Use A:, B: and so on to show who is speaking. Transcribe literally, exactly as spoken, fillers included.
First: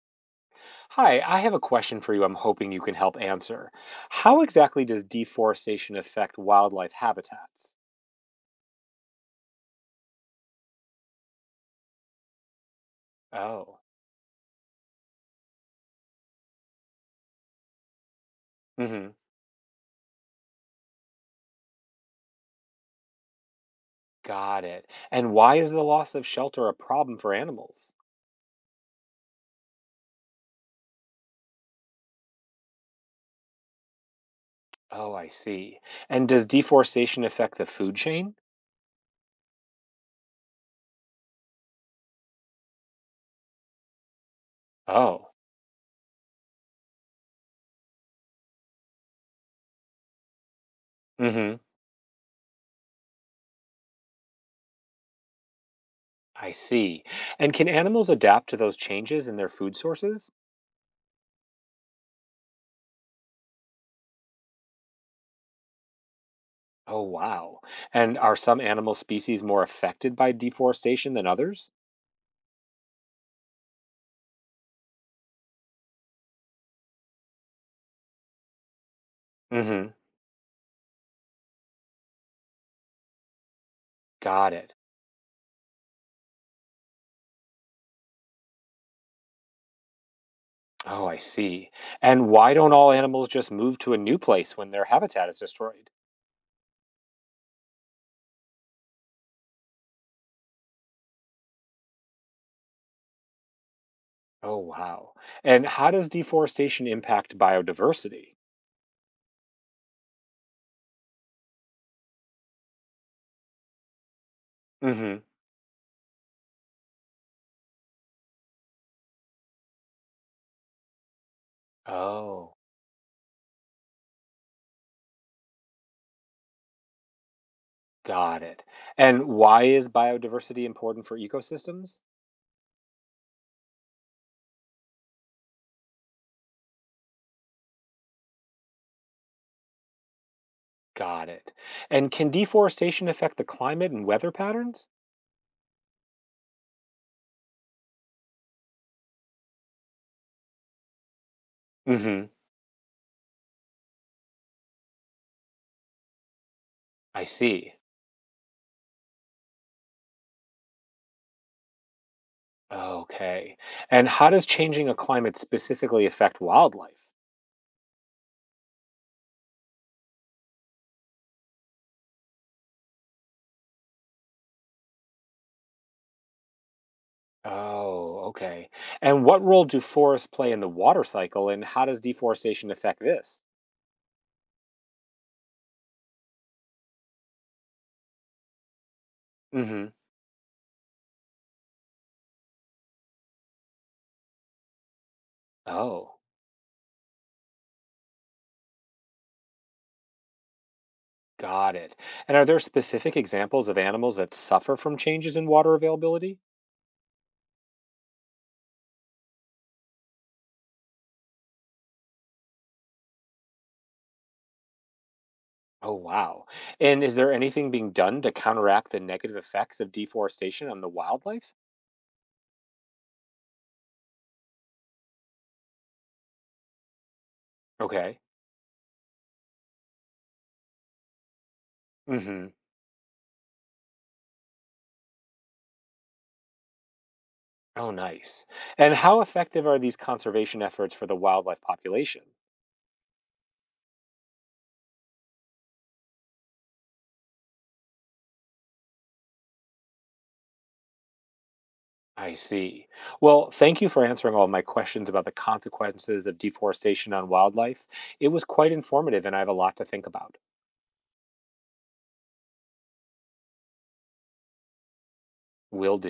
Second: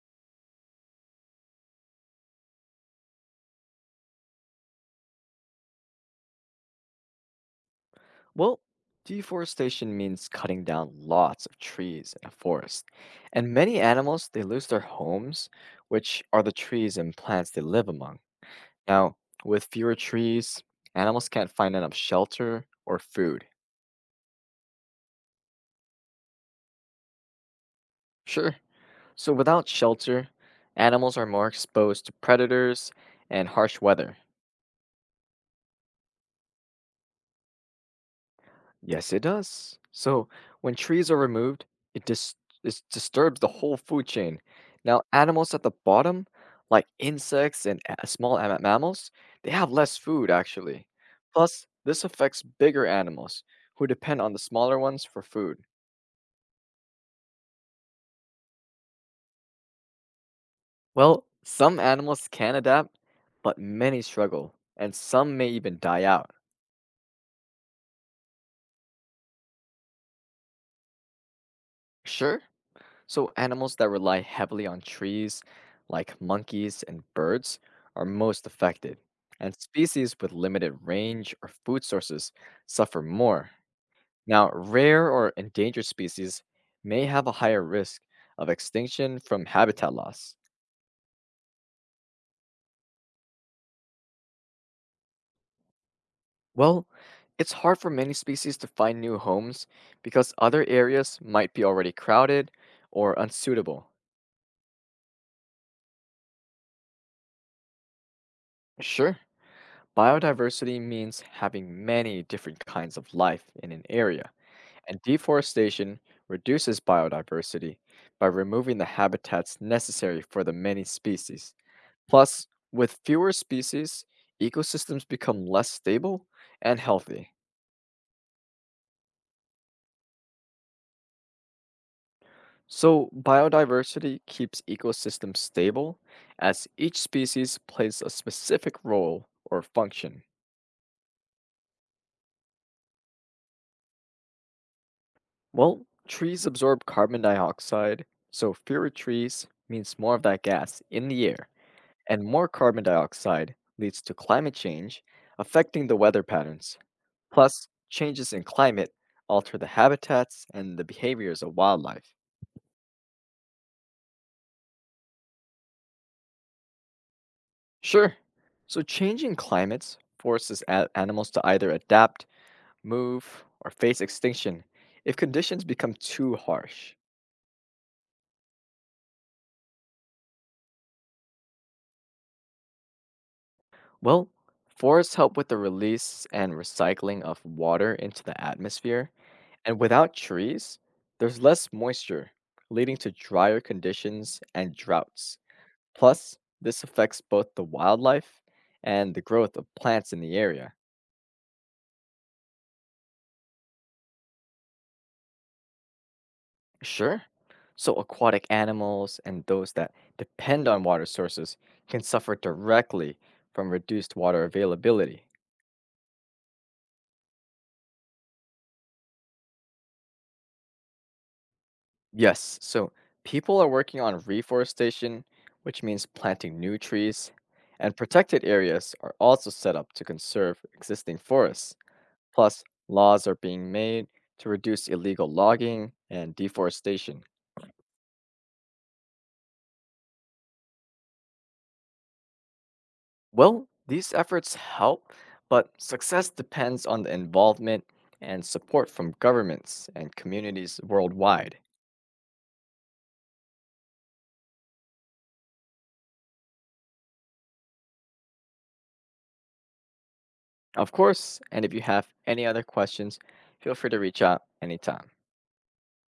A: Hi, I have a question for you I'm hoping you can help answer. How exactly does deforestation affect wildlife habitats?
B: Well, deforestation means cutting down lots of trees in a forest. And many
A: Oh,
B: animals, they lose their homes, which are the trees and plants they live among.
A: mm-hmm,
B: Now, with fewer trees, animals can't find enough shelter or food.
A: got it. And why is the loss of shelter a problem for animals?
B: Sure. So without shelter, animals are more exposed to predators and harsh weather.
A: Oh, I see. And does deforestation affect the food chain?
B: Yes, it does. So when trees are removed, it dis- it disturbs the whole food chain. Now,
A: Oh,
B: animals at the bottom, like insects and a- small am- mammals, they have less food actually.
A: mm-hmm,
B: Plus, this affects bigger animals who depend on the smaller ones for food.
A: I see. And can animals adapt to those changes in their food sources?
B: Well, some animals can adapt, but many struggle, and some may even die out.
A: Oh, wow. And are some animal species more affected by deforestation than others?
B: Sure? So, animals that rely heavily on trees, like monkeys and birds, are most affected, and
A: Mm-hmm,
B: species with limited range or food sources suffer more. Now,
A: got it.
B: rare or endangered species may have a higher risk of extinction from habitat loss.
A: Oh, I see. And why don't all animals just move to a new place when their habitat is destroyed?
B: Well, it's hard for many species to find new homes because other areas might be already crowded or unsuitable.
A: Oh, wow. And how does deforestation impact biodiversity?
B: Sure, biodiversity means having many different kinds of life in an area. And
A: Hmm.
B: deforestation reduces biodiversity by removing the habitats necessary for the many species. Plus,
A: Oh,
B: with fewer species, ecosystems become less stable and healthy.
A: got it. And why is biodiversity important for ecosystems?
B: So, biodiversity keeps ecosystems stable as each species plays a specific role or function.
A: Got it. And can deforestation affect the climate and weather patterns?
B: Well, trees absorb carbon dioxide, so fewer trees means more of that gas in the air.
A: Hmm.
B: And more carbon dioxide leads to climate change, affecting the weather patterns.
A: I
B: Plus,
A: see.
B: changes in climate alter the habitats and the behaviors of wildlife.
A: Okay. And how does changing a climate specifically affect wildlife?
B: Sure, so changing climates forces a- animals to either adapt, move, or face extinction if conditions become too harsh.
A: Oh, okay. And what role do forests play in the water cycle, and how does deforestation affect this?
B: Well, forests help with the release and recycling of water into the atmosphere. And
A: Hmm.
B: without trees, there's less moisture, leading to drier conditions and droughts.
A: Oh,
B: Plus, this affects both the wildlife and the growth of plants in the area.
A: got it. And are there specific examples of animals that suffer from changes in water availability?
B: Sure, so aquatic animals and those that depend on water sources can suffer directly from reduced water availability.
A: Oh, wow. And is there anything being done to counteract the negative effects of deforestation on the wildlife?
B: Yes, so people are working on reforestation, which means planting new trees, and
A: Okay.
B: protected areas are also set up to conserve existing forests.
A: Mm-hmm.
B: Plus, laws are being made to reduce illegal logging and deforestation.
A: Oh, nice. And how effective are these conservation efforts for the wildlife population?
B: Well, these efforts help, but success depends on the involvement and support from governments and communities worldwide.
A: I see. Well, thank you for answering all my questions about the consequences of deforestation on wildlife. It was quite informative, and I have a lot to think about.
B: Of course, and if you have any other questions, feel free to reach out anytime.
A: Will do.